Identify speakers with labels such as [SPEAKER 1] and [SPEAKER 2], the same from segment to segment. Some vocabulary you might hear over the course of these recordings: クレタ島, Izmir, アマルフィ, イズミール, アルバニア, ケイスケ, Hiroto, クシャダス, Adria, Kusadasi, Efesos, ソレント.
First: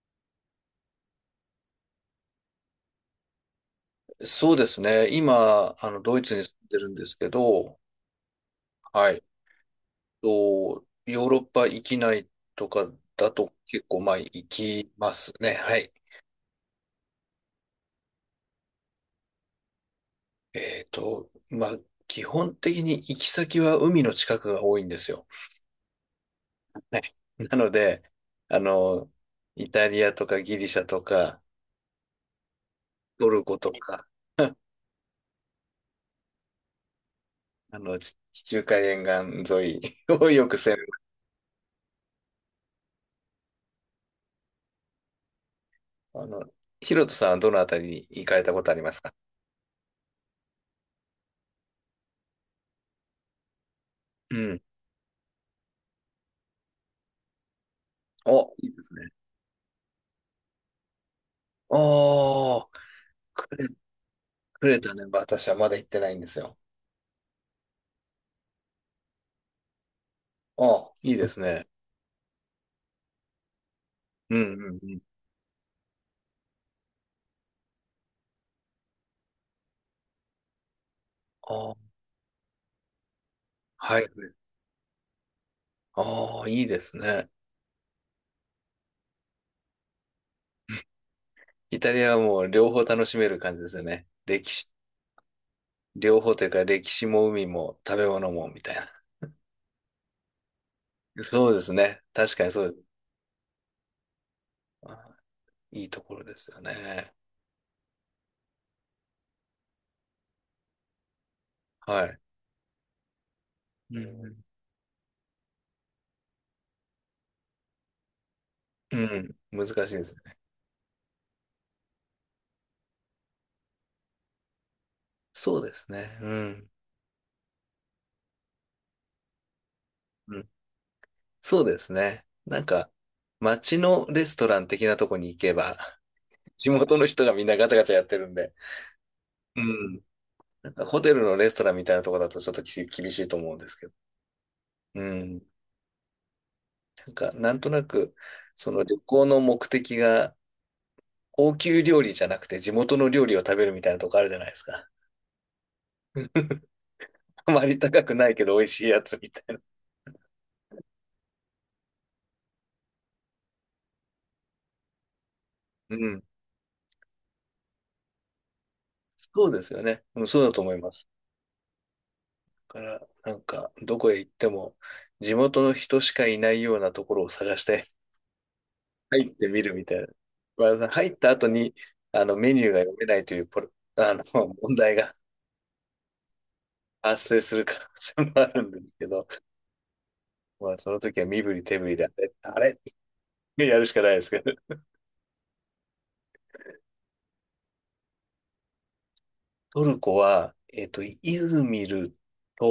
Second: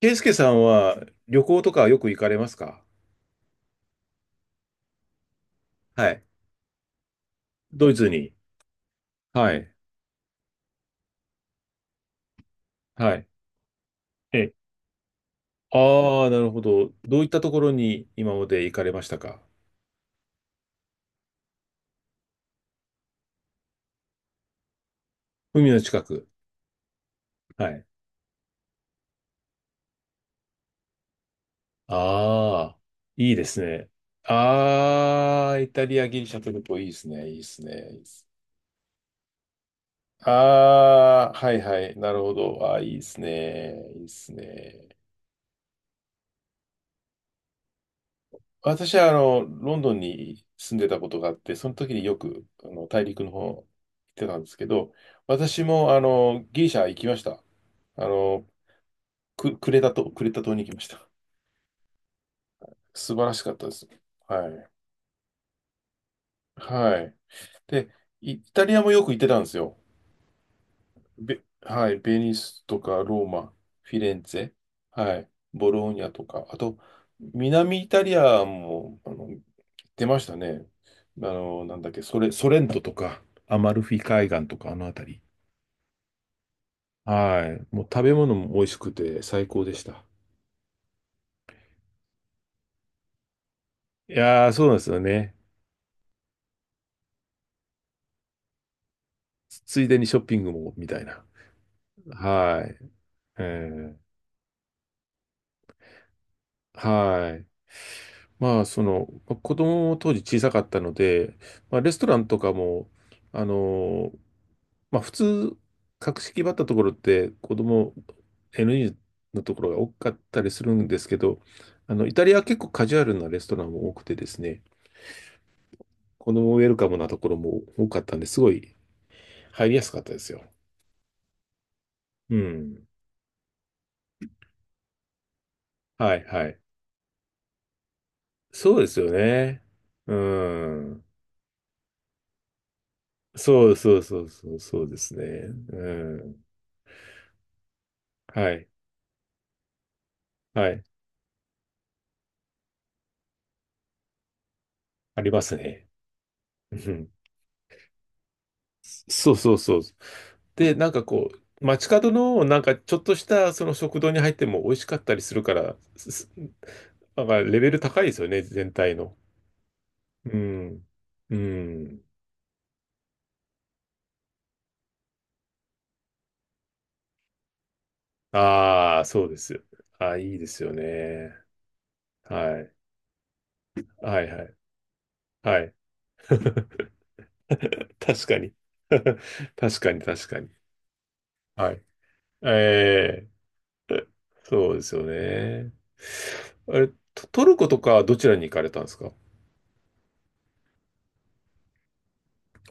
[SPEAKER 1] ケイスケさんは旅行とかよく行かれますか？
[SPEAKER 2] そうですね。今、
[SPEAKER 1] は
[SPEAKER 2] ドイ
[SPEAKER 1] い。
[SPEAKER 2] ツに住んでるんですけど、
[SPEAKER 1] ドイツに。
[SPEAKER 2] はい。
[SPEAKER 1] はい。
[SPEAKER 2] と、ヨーロッパ域きないとか
[SPEAKER 1] はい。
[SPEAKER 2] だと結構、まあ、行
[SPEAKER 1] え、
[SPEAKER 2] きますね。は
[SPEAKER 1] あ
[SPEAKER 2] い。
[SPEAKER 1] あー、なるほど。どういったところに今まで行かれましたか？
[SPEAKER 2] まあ、基本的に行き先は海の近くが多いんですよ。
[SPEAKER 1] 海の近く。
[SPEAKER 2] はい。な
[SPEAKER 1] は
[SPEAKER 2] の
[SPEAKER 1] い。
[SPEAKER 2] で、あの、イタリアとかギリシャとか、
[SPEAKER 1] ああ、
[SPEAKER 2] ト
[SPEAKER 1] いいで
[SPEAKER 2] ルコ
[SPEAKER 1] す
[SPEAKER 2] と
[SPEAKER 1] ね。
[SPEAKER 2] か、
[SPEAKER 1] ああ、イタリア、ギリシャトルコ、いいですね。いいですね。いいっ
[SPEAKER 2] 地
[SPEAKER 1] す
[SPEAKER 2] 地中海沿岸沿いをよく攻める。
[SPEAKER 1] ああ、はいはい。なるほど。ああ、いいですね。いいですね。
[SPEAKER 2] あの、ヒロトさんはどのあたりに行かれたことありま
[SPEAKER 1] 私
[SPEAKER 2] す
[SPEAKER 1] は
[SPEAKER 2] か？
[SPEAKER 1] ロンドンに住んでたことがあって、その時によく大陸の方行ってた
[SPEAKER 2] う
[SPEAKER 1] んです
[SPEAKER 2] ん。
[SPEAKER 1] けど、私もギリシャ行きました。あの、
[SPEAKER 2] お、いいですね。
[SPEAKER 1] クレタ島、クレタ島に行きました。
[SPEAKER 2] ああ、
[SPEAKER 1] 素晴らしか
[SPEAKER 2] く
[SPEAKER 1] った
[SPEAKER 2] れ、
[SPEAKER 1] です。は
[SPEAKER 2] く
[SPEAKER 1] い。
[SPEAKER 2] れたね。私はまだ行ってないんですよ。
[SPEAKER 1] はい。で、イタリアもよく行ってたんですよ。
[SPEAKER 2] ああ、いいですね。
[SPEAKER 1] はい、ベニスとかローマ、フィレンツ
[SPEAKER 2] う
[SPEAKER 1] ェ、
[SPEAKER 2] んうんうん。
[SPEAKER 1] はい、ボローニャとか、あと、南イタリアも、出ましたね。
[SPEAKER 2] あ
[SPEAKER 1] なん
[SPEAKER 2] あ、
[SPEAKER 1] だっけ、ソレントとか、アマルフ
[SPEAKER 2] は
[SPEAKER 1] ィ
[SPEAKER 2] い。
[SPEAKER 1] 海岸とか、あの辺り。
[SPEAKER 2] ああ、いいですね。
[SPEAKER 1] はい。もう食べ物も美味しくて最高でした。
[SPEAKER 2] イタリアはもう両方楽しめる感じですよね。
[SPEAKER 1] いや
[SPEAKER 2] 歴
[SPEAKER 1] ー、そう
[SPEAKER 2] 史、
[SPEAKER 1] なんですよね。
[SPEAKER 2] 両方というか歴史も海も食べ物もみたいな。
[SPEAKER 1] ついでにショッピングも、みたいな。
[SPEAKER 2] そうですね。確かに
[SPEAKER 1] は
[SPEAKER 2] そうで
[SPEAKER 1] い。
[SPEAKER 2] す。
[SPEAKER 1] えー、
[SPEAKER 2] あいいところですよね。
[SPEAKER 1] はい。まあ、その、まあ子供も当時小さかったので、まあ、レス
[SPEAKER 2] は
[SPEAKER 1] トラ
[SPEAKER 2] い。
[SPEAKER 1] ンとかも、あ
[SPEAKER 2] う
[SPEAKER 1] のー
[SPEAKER 2] ん
[SPEAKER 1] まあ普通、格式ばったところって子供 n
[SPEAKER 2] う
[SPEAKER 1] 0
[SPEAKER 2] ん。
[SPEAKER 1] のと
[SPEAKER 2] う
[SPEAKER 1] こ
[SPEAKER 2] ん、
[SPEAKER 1] ろが多
[SPEAKER 2] 難しいで
[SPEAKER 1] か
[SPEAKER 2] す
[SPEAKER 1] っ
[SPEAKER 2] ね。
[SPEAKER 1] たりするんですけど、イタリアは結構カジュアルなレストランも多くてですね、
[SPEAKER 2] そうですね。う
[SPEAKER 1] 子供ウェ
[SPEAKER 2] ん。
[SPEAKER 1] ルカムなところも多かったんで、すごい入りやすかったです
[SPEAKER 2] う
[SPEAKER 1] よ。
[SPEAKER 2] ん、そうですね。
[SPEAKER 1] う
[SPEAKER 2] なん
[SPEAKER 1] ん。
[SPEAKER 2] か、街のレストラン的なとこに行けば
[SPEAKER 1] はいはい。
[SPEAKER 2] 地元の人がみんなガチャガチャやってるんで。
[SPEAKER 1] そうですよ
[SPEAKER 2] う
[SPEAKER 1] ね。
[SPEAKER 2] ん。
[SPEAKER 1] う
[SPEAKER 2] なんかホ
[SPEAKER 1] ん。
[SPEAKER 2] テルのレストランみたいなとこだとちょっと厳しいと思うんで
[SPEAKER 1] そ
[SPEAKER 2] す
[SPEAKER 1] う
[SPEAKER 2] けど。
[SPEAKER 1] そうそうそう、そうで
[SPEAKER 2] う
[SPEAKER 1] すね。
[SPEAKER 2] ん。
[SPEAKER 1] うん。
[SPEAKER 2] なんか、なんとなく、
[SPEAKER 1] はい。
[SPEAKER 2] その旅行の目的が、
[SPEAKER 1] はい。
[SPEAKER 2] 高級料理じゃなくて地元の料理を食べるみたいなとこあるじゃないですか。
[SPEAKER 1] ありますね。
[SPEAKER 2] うん、
[SPEAKER 1] うん
[SPEAKER 2] あまり高くないけど美味しいやつみ
[SPEAKER 1] そう
[SPEAKER 2] た
[SPEAKER 1] そ
[SPEAKER 2] い
[SPEAKER 1] う
[SPEAKER 2] な。
[SPEAKER 1] そう。で、なんかこう、街角のなんかちょっとしたその食堂に入っても美味しかったりするから、
[SPEAKER 2] うん。
[SPEAKER 1] なんかレベル高いですよね、全体の。
[SPEAKER 2] そうですよね。うん、
[SPEAKER 1] う
[SPEAKER 2] そうだと思い
[SPEAKER 1] ん。
[SPEAKER 2] ます。
[SPEAKER 1] うん。
[SPEAKER 2] だから、なんか、どこへ行っても、地元の人しかいないようなところを探して
[SPEAKER 1] ああ、そう
[SPEAKER 2] 入っ
[SPEAKER 1] で
[SPEAKER 2] てみ
[SPEAKER 1] す。
[SPEAKER 2] るみたいな。
[SPEAKER 1] ああ、いいですよ
[SPEAKER 2] まあ、入った
[SPEAKER 1] ね。
[SPEAKER 2] 後に、メ
[SPEAKER 1] は
[SPEAKER 2] ニュー
[SPEAKER 1] い。
[SPEAKER 2] が読めないというポロ、あ
[SPEAKER 1] は
[SPEAKER 2] の、
[SPEAKER 1] いはい。
[SPEAKER 2] 問題が
[SPEAKER 1] はい。
[SPEAKER 2] 発生する可能
[SPEAKER 1] 確
[SPEAKER 2] 性
[SPEAKER 1] か
[SPEAKER 2] もあ
[SPEAKER 1] に。
[SPEAKER 2] るんですけ ど、
[SPEAKER 1] 確かに確かに。
[SPEAKER 2] まあ、その時は身振り
[SPEAKER 1] は
[SPEAKER 2] 手
[SPEAKER 1] い。
[SPEAKER 2] 振りで、あれ、あ
[SPEAKER 1] ええ、
[SPEAKER 2] れやるしかないですけど。
[SPEAKER 1] そうですよね。あれ、トルコとかはどちらに行かれたんですか？
[SPEAKER 2] トルコは、イズミル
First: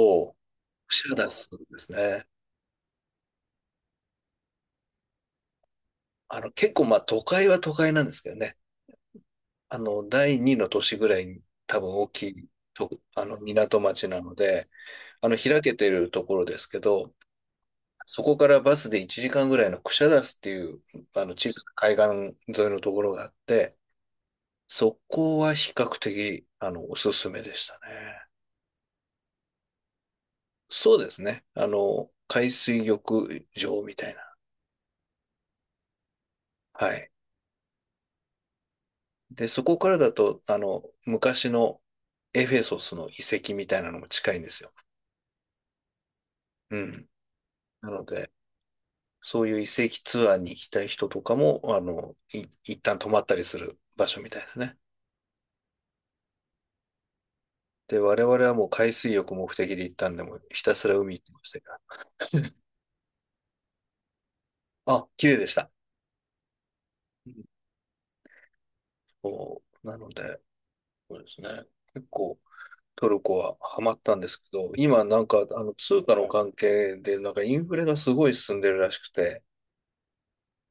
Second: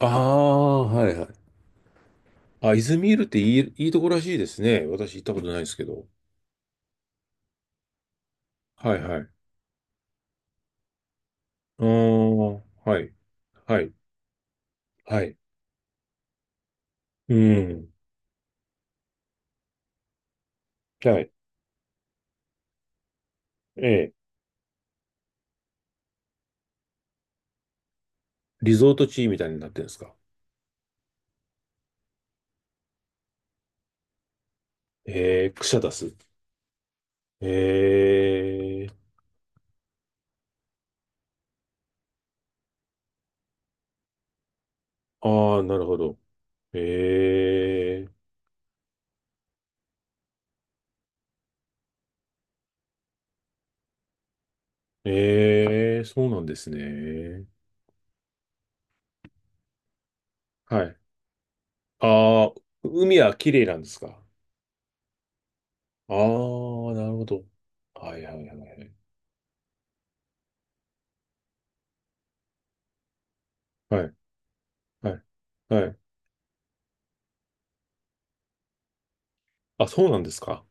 [SPEAKER 1] ああ、
[SPEAKER 2] シ
[SPEAKER 1] はい
[SPEAKER 2] ャ
[SPEAKER 1] は
[SPEAKER 2] ダ
[SPEAKER 1] い。
[SPEAKER 2] スですね。
[SPEAKER 1] あ、イズミールっていいとこらしいですね。私行ったことないですけど。
[SPEAKER 2] 結構、まあ、都会は都会なんですけどね。
[SPEAKER 1] はいはい。
[SPEAKER 2] 第二の都市ぐらいに多
[SPEAKER 1] あ
[SPEAKER 2] 分大き
[SPEAKER 1] あ、
[SPEAKER 2] いと、
[SPEAKER 1] はい。は
[SPEAKER 2] 港
[SPEAKER 1] い。
[SPEAKER 2] 町なので、
[SPEAKER 1] はい。
[SPEAKER 2] 開けてるところですけど、
[SPEAKER 1] うん。
[SPEAKER 2] そこからバスで1時間ぐらいのクシャダスっていう、
[SPEAKER 1] はい。
[SPEAKER 2] 小さな海岸沿いのところがあって、
[SPEAKER 1] ええ。
[SPEAKER 2] そこは比較的、おすすめでしたね。
[SPEAKER 1] リゾート地みたいになってるんですか？
[SPEAKER 2] そうですね。海水浴場みたいな。
[SPEAKER 1] ええ、クシャダス。
[SPEAKER 2] はい。
[SPEAKER 1] ええ。
[SPEAKER 2] で、そこからだと、昔のエフェソスの遺跡みたいなのも近いんですよ。
[SPEAKER 1] ああ、なるほど。
[SPEAKER 2] うん。な
[SPEAKER 1] え
[SPEAKER 2] の
[SPEAKER 1] え。
[SPEAKER 2] で、そういう遺跡ツアーに行きたい人とかも、一旦泊まったりする場所みたいですね。
[SPEAKER 1] ええ、そうなんですね。
[SPEAKER 2] で、我々はもう海水浴目的で行ったんで、もうひた
[SPEAKER 1] は
[SPEAKER 2] すら
[SPEAKER 1] い。
[SPEAKER 2] 海行ってましたか
[SPEAKER 1] ああ、海は綺麗なんですか？
[SPEAKER 2] ら。あ、綺麗でした。
[SPEAKER 1] ああ、なるほ
[SPEAKER 2] う
[SPEAKER 1] ど。
[SPEAKER 2] ん。
[SPEAKER 1] はいはいはいはい。
[SPEAKER 2] そうなので、そうですね。結構トルコはハマっ
[SPEAKER 1] はい。
[SPEAKER 2] たんですけど、今
[SPEAKER 1] は
[SPEAKER 2] な
[SPEAKER 1] い。
[SPEAKER 2] んかあの
[SPEAKER 1] はい。
[SPEAKER 2] 通貨の関係でなんかインフレがすごい進んでるらしくて、
[SPEAKER 1] あ、そうなんですか？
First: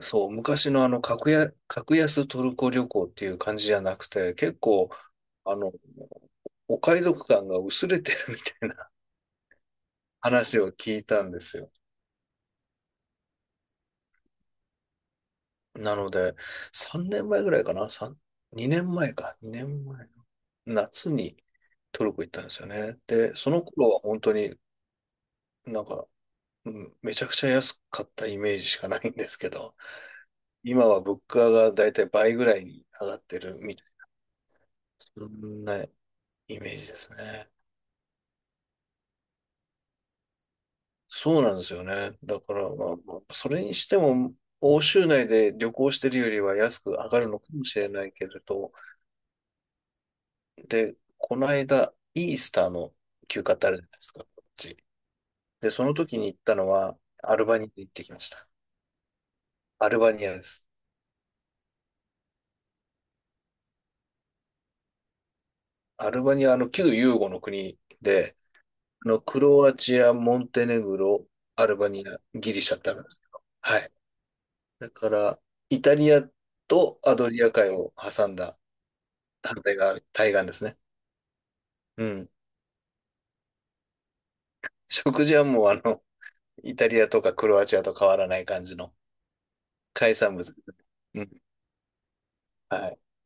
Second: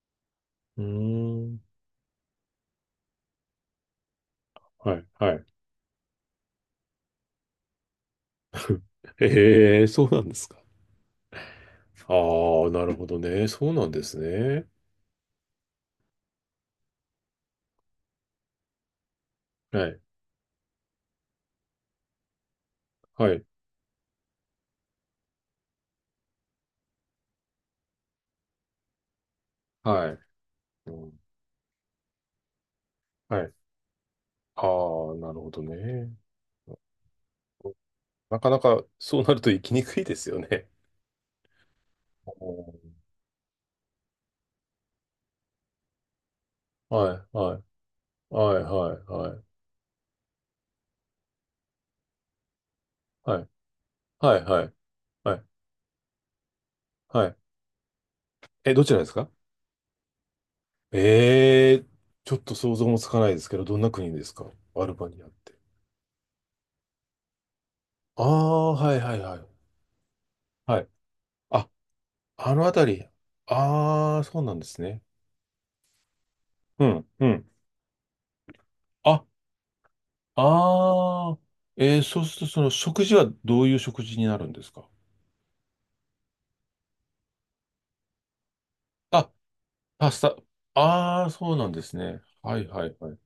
[SPEAKER 2] そう、昔
[SPEAKER 1] う
[SPEAKER 2] の格
[SPEAKER 1] ー
[SPEAKER 2] 安、
[SPEAKER 1] ん。
[SPEAKER 2] 格安トルコ旅行っていう感じじゃなくて、結構
[SPEAKER 1] はい、はい。
[SPEAKER 2] あの、お買い得感が薄れてるみたい な
[SPEAKER 1] ええ、そうなんです
[SPEAKER 2] 話
[SPEAKER 1] か？
[SPEAKER 2] を聞いたんですよ。
[SPEAKER 1] ああ、なるほどね。そうなんですね。
[SPEAKER 2] なので、3年前ぐらいかな？ 3、2年前か。2
[SPEAKER 1] はい、
[SPEAKER 2] 年前の夏にトルコ行ったんですよね。
[SPEAKER 1] は
[SPEAKER 2] で、
[SPEAKER 1] い、
[SPEAKER 2] その頃は本当になんか、うん、めちゃくちゃ安かったイメージしかないんですけど、
[SPEAKER 1] はい。
[SPEAKER 2] 今
[SPEAKER 1] う
[SPEAKER 2] は物
[SPEAKER 1] ん
[SPEAKER 2] 価がだいたい倍ぐらいに上がって
[SPEAKER 1] はい。
[SPEAKER 2] るみたいな、
[SPEAKER 1] ああ、
[SPEAKER 2] そ
[SPEAKER 1] なるほど
[SPEAKER 2] んな
[SPEAKER 1] ね。
[SPEAKER 2] イメージですね。
[SPEAKER 1] なかなかそうなると生きにくいですよね。
[SPEAKER 2] そうなんですよね。だから、
[SPEAKER 1] お
[SPEAKER 2] まあそれにしても、欧州内で旅行してるよりは安く
[SPEAKER 1] ー
[SPEAKER 2] 上
[SPEAKER 1] はい、
[SPEAKER 2] がるのか
[SPEAKER 1] はい、
[SPEAKER 2] もしれないけれ
[SPEAKER 1] は
[SPEAKER 2] ど、
[SPEAKER 1] い、はい、
[SPEAKER 2] で、この間、イースターの
[SPEAKER 1] は
[SPEAKER 2] 休
[SPEAKER 1] い、
[SPEAKER 2] 暇ってあるじゃないですか、こ
[SPEAKER 1] はい、
[SPEAKER 2] っ
[SPEAKER 1] はい、はい、
[SPEAKER 2] ち。
[SPEAKER 1] はい。
[SPEAKER 2] で、その時に行ったのは、
[SPEAKER 1] は
[SPEAKER 2] ア
[SPEAKER 1] い
[SPEAKER 2] ルバニアに行ってきました。
[SPEAKER 1] え、どちらですか？
[SPEAKER 2] アルバニアです。
[SPEAKER 1] ええー、ちょっと想像もつかないですけど、どんな国ですか？アルバニアって。
[SPEAKER 2] アルバニア、旧ユーゴの国
[SPEAKER 1] あ
[SPEAKER 2] で、
[SPEAKER 1] あ、はい、はい、は
[SPEAKER 2] ク
[SPEAKER 1] い。
[SPEAKER 2] ロアチア、モンテネ
[SPEAKER 1] はい。
[SPEAKER 2] グロ、ア
[SPEAKER 1] あ、
[SPEAKER 2] ルバニア、ギ
[SPEAKER 1] あ
[SPEAKER 2] リ
[SPEAKER 1] のあ
[SPEAKER 2] シャっ
[SPEAKER 1] た
[SPEAKER 2] てあるん
[SPEAKER 1] り。
[SPEAKER 2] ですけど。はい。
[SPEAKER 1] ああ、そうなんです
[SPEAKER 2] だ
[SPEAKER 1] ね。
[SPEAKER 2] から、イタリア
[SPEAKER 1] う
[SPEAKER 2] と
[SPEAKER 1] ん、
[SPEAKER 2] ア
[SPEAKER 1] う
[SPEAKER 2] ドリ
[SPEAKER 1] ん。
[SPEAKER 2] ア海を挟んだ
[SPEAKER 1] あ、
[SPEAKER 2] 反対側、対岸ですね。
[SPEAKER 1] ああ、
[SPEAKER 2] う
[SPEAKER 1] そう
[SPEAKER 2] ん。
[SPEAKER 1] すると、その食事はどういう食事になるんですか？
[SPEAKER 2] 食事はもう、イタリアとかクロアチアと変わらない感じの
[SPEAKER 1] あ、パ
[SPEAKER 2] 海
[SPEAKER 1] ス
[SPEAKER 2] 産
[SPEAKER 1] タ。
[SPEAKER 2] 物。う
[SPEAKER 1] ああ、
[SPEAKER 2] ん。
[SPEAKER 1] そうなんですね。はい、は
[SPEAKER 2] は
[SPEAKER 1] い、
[SPEAKER 2] い。
[SPEAKER 1] はい。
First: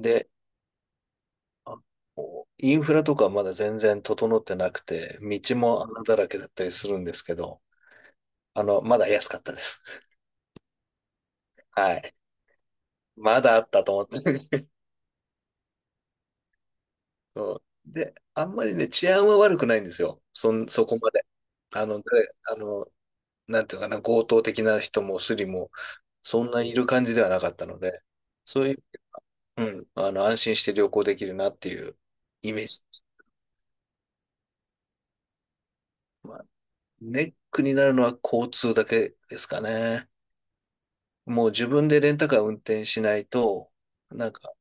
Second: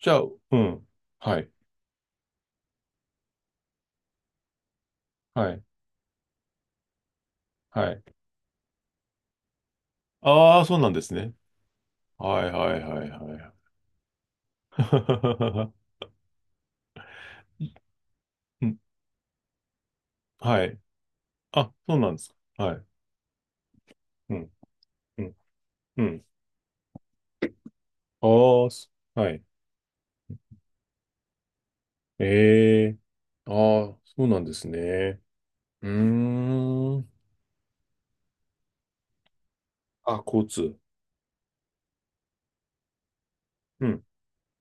[SPEAKER 1] じゃあ、うん。はい、
[SPEAKER 2] あこうインフラとかまだ全然整ってなくて、
[SPEAKER 1] は
[SPEAKER 2] 道
[SPEAKER 1] い、
[SPEAKER 2] も穴だらけだったりするんですけど、
[SPEAKER 1] はい。
[SPEAKER 2] まだ安かったです。
[SPEAKER 1] ああ、そうなんですね。
[SPEAKER 2] はい。
[SPEAKER 1] はい、はい、はい、
[SPEAKER 2] ま
[SPEAKER 1] は
[SPEAKER 2] だあったと思って。そ
[SPEAKER 1] い。
[SPEAKER 2] うで、あん ま
[SPEAKER 1] う
[SPEAKER 2] り
[SPEAKER 1] ん
[SPEAKER 2] ね、治安は悪くないんですよ。
[SPEAKER 1] はい。
[SPEAKER 2] そこまで。
[SPEAKER 1] あ、
[SPEAKER 2] あ
[SPEAKER 1] そう
[SPEAKER 2] の、
[SPEAKER 1] なんで
[SPEAKER 2] 誰
[SPEAKER 1] す
[SPEAKER 2] あ
[SPEAKER 1] か？はい。
[SPEAKER 2] の、なんていうのかな、強
[SPEAKER 1] う
[SPEAKER 2] 盗
[SPEAKER 1] ん、
[SPEAKER 2] 的な人も
[SPEAKER 1] うん、
[SPEAKER 2] スリも、
[SPEAKER 1] うん。
[SPEAKER 2] そんないる感じではなかったので、そ
[SPEAKER 1] あ
[SPEAKER 2] う
[SPEAKER 1] あ、
[SPEAKER 2] いう、
[SPEAKER 1] はい。
[SPEAKER 2] うん、安心して旅行できるなっていうイメージ
[SPEAKER 1] え
[SPEAKER 2] で
[SPEAKER 1] え。
[SPEAKER 2] す。
[SPEAKER 1] ああ、そうなんですね。うー
[SPEAKER 2] まあ、
[SPEAKER 1] ん。
[SPEAKER 2] ネックになるのは交通だけですかね。
[SPEAKER 1] あ、交通。
[SPEAKER 2] もう自分でレンタカー運転しないと、
[SPEAKER 1] うん。
[SPEAKER 2] なんか、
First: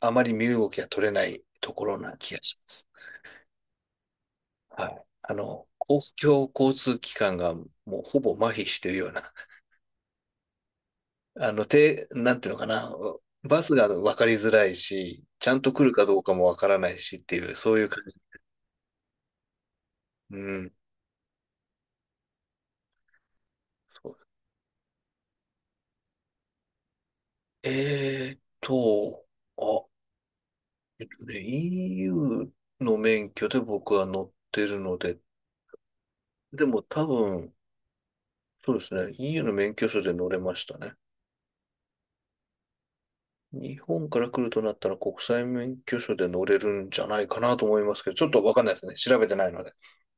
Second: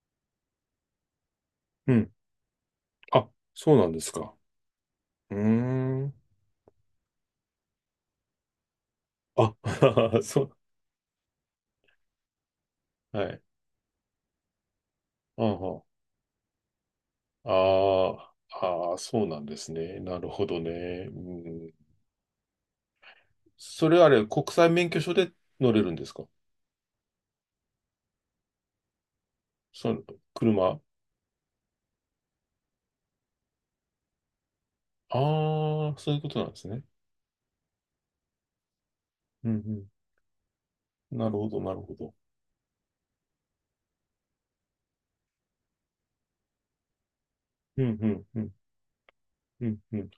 [SPEAKER 2] あまり身動きが取れないとこ
[SPEAKER 1] う
[SPEAKER 2] ろ
[SPEAKER 1] ん。
[SPEAKER 2] な気がします。
[SPEAKER 1] あ、そうなんですか？
[SPEAKER 2] はい。
[SPEAKER 1] うー
[SPEAKER 2] 公
[SPEAKER 1] ん。
[SPEAKER 2] 共交通機関がもうほぼ麻痺してるような、
[SPEAKER 1] あ、そう。
[SPEAKER 2] なんていうのかな、
[SPEAKER 1] はい。
[SPEAKER 2] バスが分かりづらいし、
[SPEAKER 1] あ
[SPEAKER 2] ちゃんと
[SPEAKER 1] は
[SPEAKER 2] 来るかどうかも分からないしって
[SPEAKER 1] あ
[SPEAKER 2] いう、そういう感
[SPEAKER 1] ー
[SPEAKER 2] じ。
[SPEAKER 1] あー、そうなんですね。なる
[SPEAKER 2] う
[SPEAKER 1] ほどね。
[SPEAKER 2] ん。
[SPEAKER 1] うん。それあ
[SPEAKER 2] そう
[SPEAKER 1] れ、国際免許証で乗れるんですか？
[SPEAKER 2] えーっと、あ、
[SPEAKER 1] その、車。
[SPEAKER 2] EU の免許で僕は乗ってるので、
[SPEAKER 1] ああ、そういうことなんで
[SPEAKER 2] で
[SPEAKER 1] すね。
[SPEAKER 2] も多分、そうですね。EU
[SPEAKER 1] う
[SPEAKER 2] の免
[SPEAKER 1] ん
[SPEAKER 2] 許証で乗れましたね。
[SPEAKER 1] うん。なるほど、なるほど。
[SPEAKER 2] 日本から来るとなったら国際免許証で乗れるんじゃないかなと思
[SPEAKER 1] う
[SPEAKER 2] いま
[SPEAKER 1] ん
[SPEAKER 2] す
[SPEAKER 1] う
[SPEAKER 2] けど、ち
[SPEAKER 1] ん
[SPEAKER 2] ょっ
[SPEAKER 1] う
[SPEAKER 2] と
[SPEAKER 1] ん
[SPEAKER 2] わかんないですね。調べてないの
[SPEAKER 1] う
[SPEAKER 2] で。
[SPEAKER 1] んうん。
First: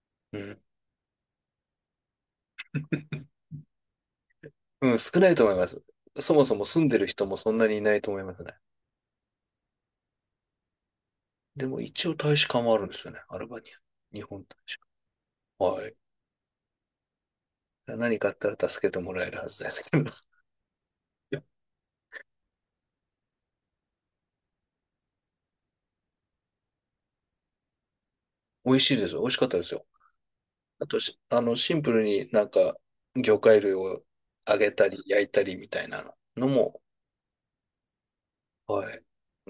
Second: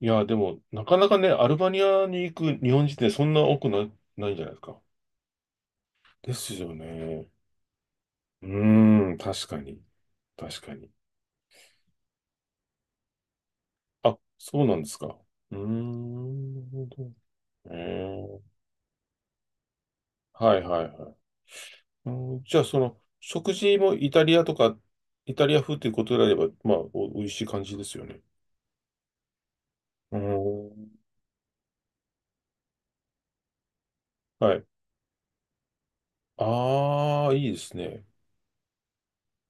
[SPEAKER 1] いや、で
[SPEAKER 2] うん。
[SPEAKER 1] も、なかなかね、アルバニアに行く日本人ってそんな多くな、ないんじゃないですか？
[SPEAKER 2] うん、少ないと思います。
[SPEAKER 1] で
[SPEAKER 2] そも
[SPEAKER 1] す
[SPEAKER 2] そも
[SPEAKER 1] よ
[SPEAKER 2] 住んでる人
[SPEAKER 1] ね。
[SPEAKER 2] もそんなにいないと思います
[SPEAKER 1] う
[SPEAKER 2] ね。
[SPEAKER 1] ーん、確かに。確かに。
[SPEAKER 2] でも一応大使館はあるんですよね。アルバニア。
[SPEAKER 1] あ、
[SPEAKER 2] 日本大
[SPEAKER 1] そうな
[SPEAKER 2] 使
[SPEAKER 1] んで
[SPEAKER 2] 館。
[SPEAKER 1] すか？うー
[SPEAKER 2] はい。
[SPEAKER 1] ん、なるほど。え
[SPEAKER 2] 何かあっ
[SPEAKER 1] ー、
[SPEAKER 2] たら助けてもらえるはずですけど。い
[SPEAKER 1] はいはいはい。
[SPEAKER 2] や、
[SPEAKER 1] うん、じゃあ、その、食事もイタリアとか、イタリア風ということであれば、まあ、美味しい感じですよね。
[SPEAKER 2] 美味しいですよ。美味しかったですよ。
[SPEAKER 1] うー
[SPEAKER 2] あと
[SPEAKER 1] ん、
[SPEAKER 2] し、あの、シンプルになんか魚介類を
[SPEAKER 1] は
[SPEAKER 2] 揚
[SPEAKER 1] い。
[SPEAKER 2] げたり焼いたりみたいなのも。
[SPEAKER 1] ああ、いいですね。
[SPEAKER 2] はい。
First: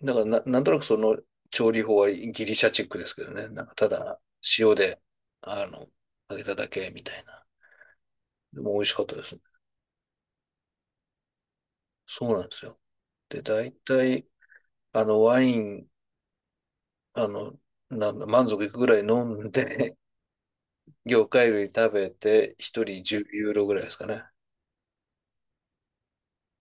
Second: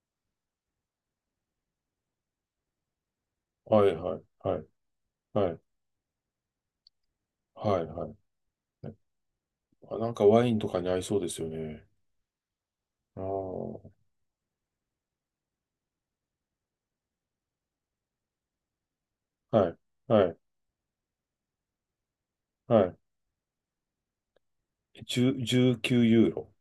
[SPEAKER 2] だからな、なんとなくその調理法はギリシャチックですけどね。なんか
[SPEAKER 1] は
[SPEAKER 2] た
[SPEAKER 1] いは
[SPEAKER 2] だ
[SPEAKER 1] いはい
[SPEAKER 2] 塩で、
[SPEAKER 1] はい。
[SPEAKER 2] あの、揚げただけみたいな。
[SPEAKER 1] はいはい。
[SPEAKER 2] でも美味しかったですね。
[SPEAKER 1] あ、なんかワインとかに合いそうですよね。
[SPEAKER 2] そうなんですよ。
[SPEAKER 1] ああ、
[SPEAKER 2] で、大
[SPEAKER 1] は
[SPEAKER 2] 体、あの、ワイン、あの、なんだ、満足いくぐらい飲ん
[SPEAKER 1] い
[SPEAKER 2] で、
[SPEAKER 1] はい
[SPEAKER 2] 魚介類食べて、
[SPEAKER 1] は
[SPEAKER 2] 一
[SPEAKER 1] い。
[SPEAKER 2] 人10ユーロぐらいですかね。
[SPEAKER 1] 10、19ユーロ。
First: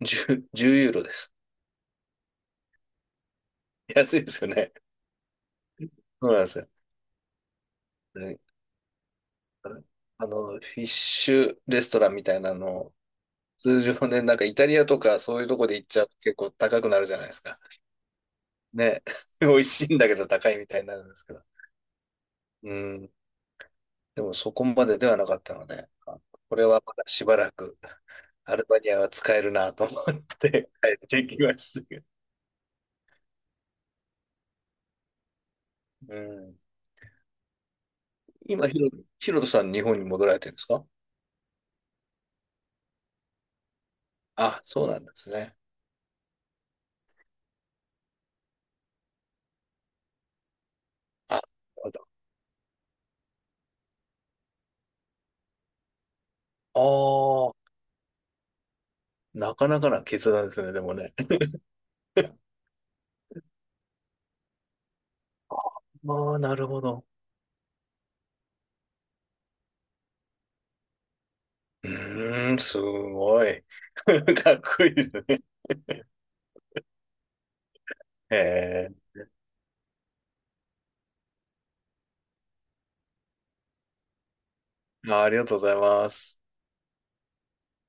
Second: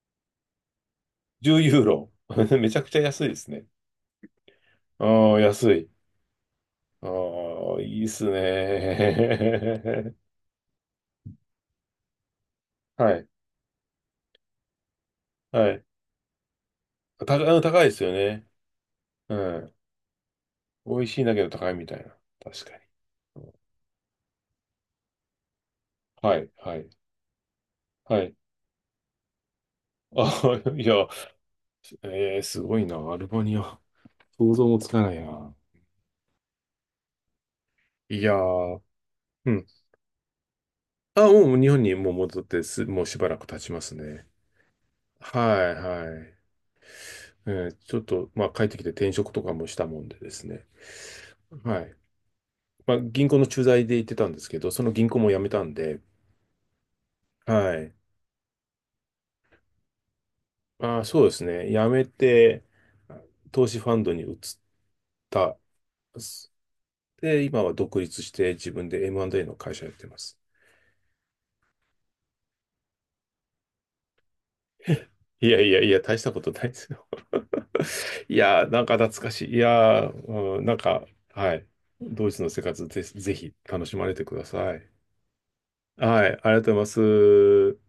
[SPEAKER 2] 10、じゅうユーロです。
[SPEAKER 1] 10ユーロ。めちゃくちゃ安いですね。
[SPEAKER 2] 安いですよね。
[SPEAKER 1] ああ、安い。
[SPEAKER 2] そうなんですよ。
[SPEAKER 1] ああ、いいっす
[SPEAKER 2] で、
[SPEAKER 1] ね。
[SPEAKER 2] フィッシュレストランみたいなの
[SPEAKER 1] はい。
[SPEAKER 2] 通常ね、なんかイタリアとかそういうとこ
[SPEAKER 1] は
[SPEAKER 2] で
[SPEAKER 1] い。
[SPEAKER 2] 行っちゃうと結構高くなるじゃないですか。
[SPEAKER 1] 高いですよね。
[SPEAKER 2] ね。
[SPEAKER 1] う
[SPEAKER 2] 美味
[SPEAKER 1] ん。
[SPEAKER 2] しいんだけど高いみたいにな
[SPEAKER 1] 美
[SPEAKER 2] る
[SPEAKER 1] 味
[SPEAKER 2] んで
[SPEAKER 1] しい
[SPEAKER 2] す
[SPEAKER 1] ん
[SPEAKER 2] け
[SPEAKER 1] だけ
[SPEAKER 2] ど。
[SPEAKER 1] ど高いみたいな。確か
[SPEAKER 2] うん。
[SPEAKER 1] に。
[SPEAKER 2] でもそこまでではなかったので、あ、
[SPEAKER 1] はい、
[SPEAKER 2] これ
[SPEAKER 1] は
[SPEAKER 2] は
[SPEAKER 1] い、
[SPEAKER 2] まだしばらく
[SPEAKER 1] はい。
[SPEAKER 2] アルバニアは使えるなと思っ
[SPEAKER 1] あ、
[SPEAKER 2] て
[SPEAKER 1] いや、
[SPEAKER 2] 帰ってきましたけど。
[SPEAKER 1] えー、すごいな。アルバニア。想像もつかないな。
[SPEAKER 2] うん。
[SPEAKER 1] いや
[SPEAKER 2] 今、ヒ
[SPEAKER 1] ー、
[SPEAKER 2] ロ、ヒロト
[SPEAKER 1] う
[SPEAKER 2] さ
[SPEAKER 1] ん。
[SPEAKER 2] ん日本に戻られてるんですか？
[SPEAKER 1] あ、もう日本にもう戻ってもうしばらく経ちますね。
[SPEAKER 2] あ、そうなんです
[SPEAKER 1] は
[SPEAKER 2] ね。
[SPEAKER 1] い、はい。ちょっと、まあ、帰ってきて転職とかもしたもんでですね。
[SPEAKER 2] あ、なる
[SPEAKER 1] は
[SPEAKER 2] ほ
[SPEAKER 1] い。
[SPEAKER 2] ど。
[SPEAKER 1] まあ、銀行の駐在で行ってたんですけど、その銀行も辞めたんで、
[SPEAKER 2] あ
[SPEAKER 1] はい。
[SPEAKER 2] あ、なかなかな決断ですね、でも
[SPEAKER 1] ああ、
[SPEAKER 2] ね。
[SPEAKER 1] そうですね。辞め て、投資ファンドに移っ
[SPEAKER 2] あ
[SPEAKER 1] た。
[SPEAKER 2] あ、なるほど。
[SPEAKER 1] で、今は独立して自分で M&A の会社やってます。
[SPEAKER 2] うーん、すごい。かっこいいですね。
[SPEAKER 1] いやいやいや、大したことないですよ。い
[SPEAKER 2] へ
[SPEAKER 1] やー、なん
[SPEAKER 2] え。
[SPEAKER 1] か懐かしい。いやー、うん、なんか、はい。ドイツの生活ぜひ楽しまれてください。
[SPEAKER 2] まあ、ありがとうございま
[SPEAKER 1] はい、あり
[SPEAKER 2] す。
[SPEAKER 1] がとうございます。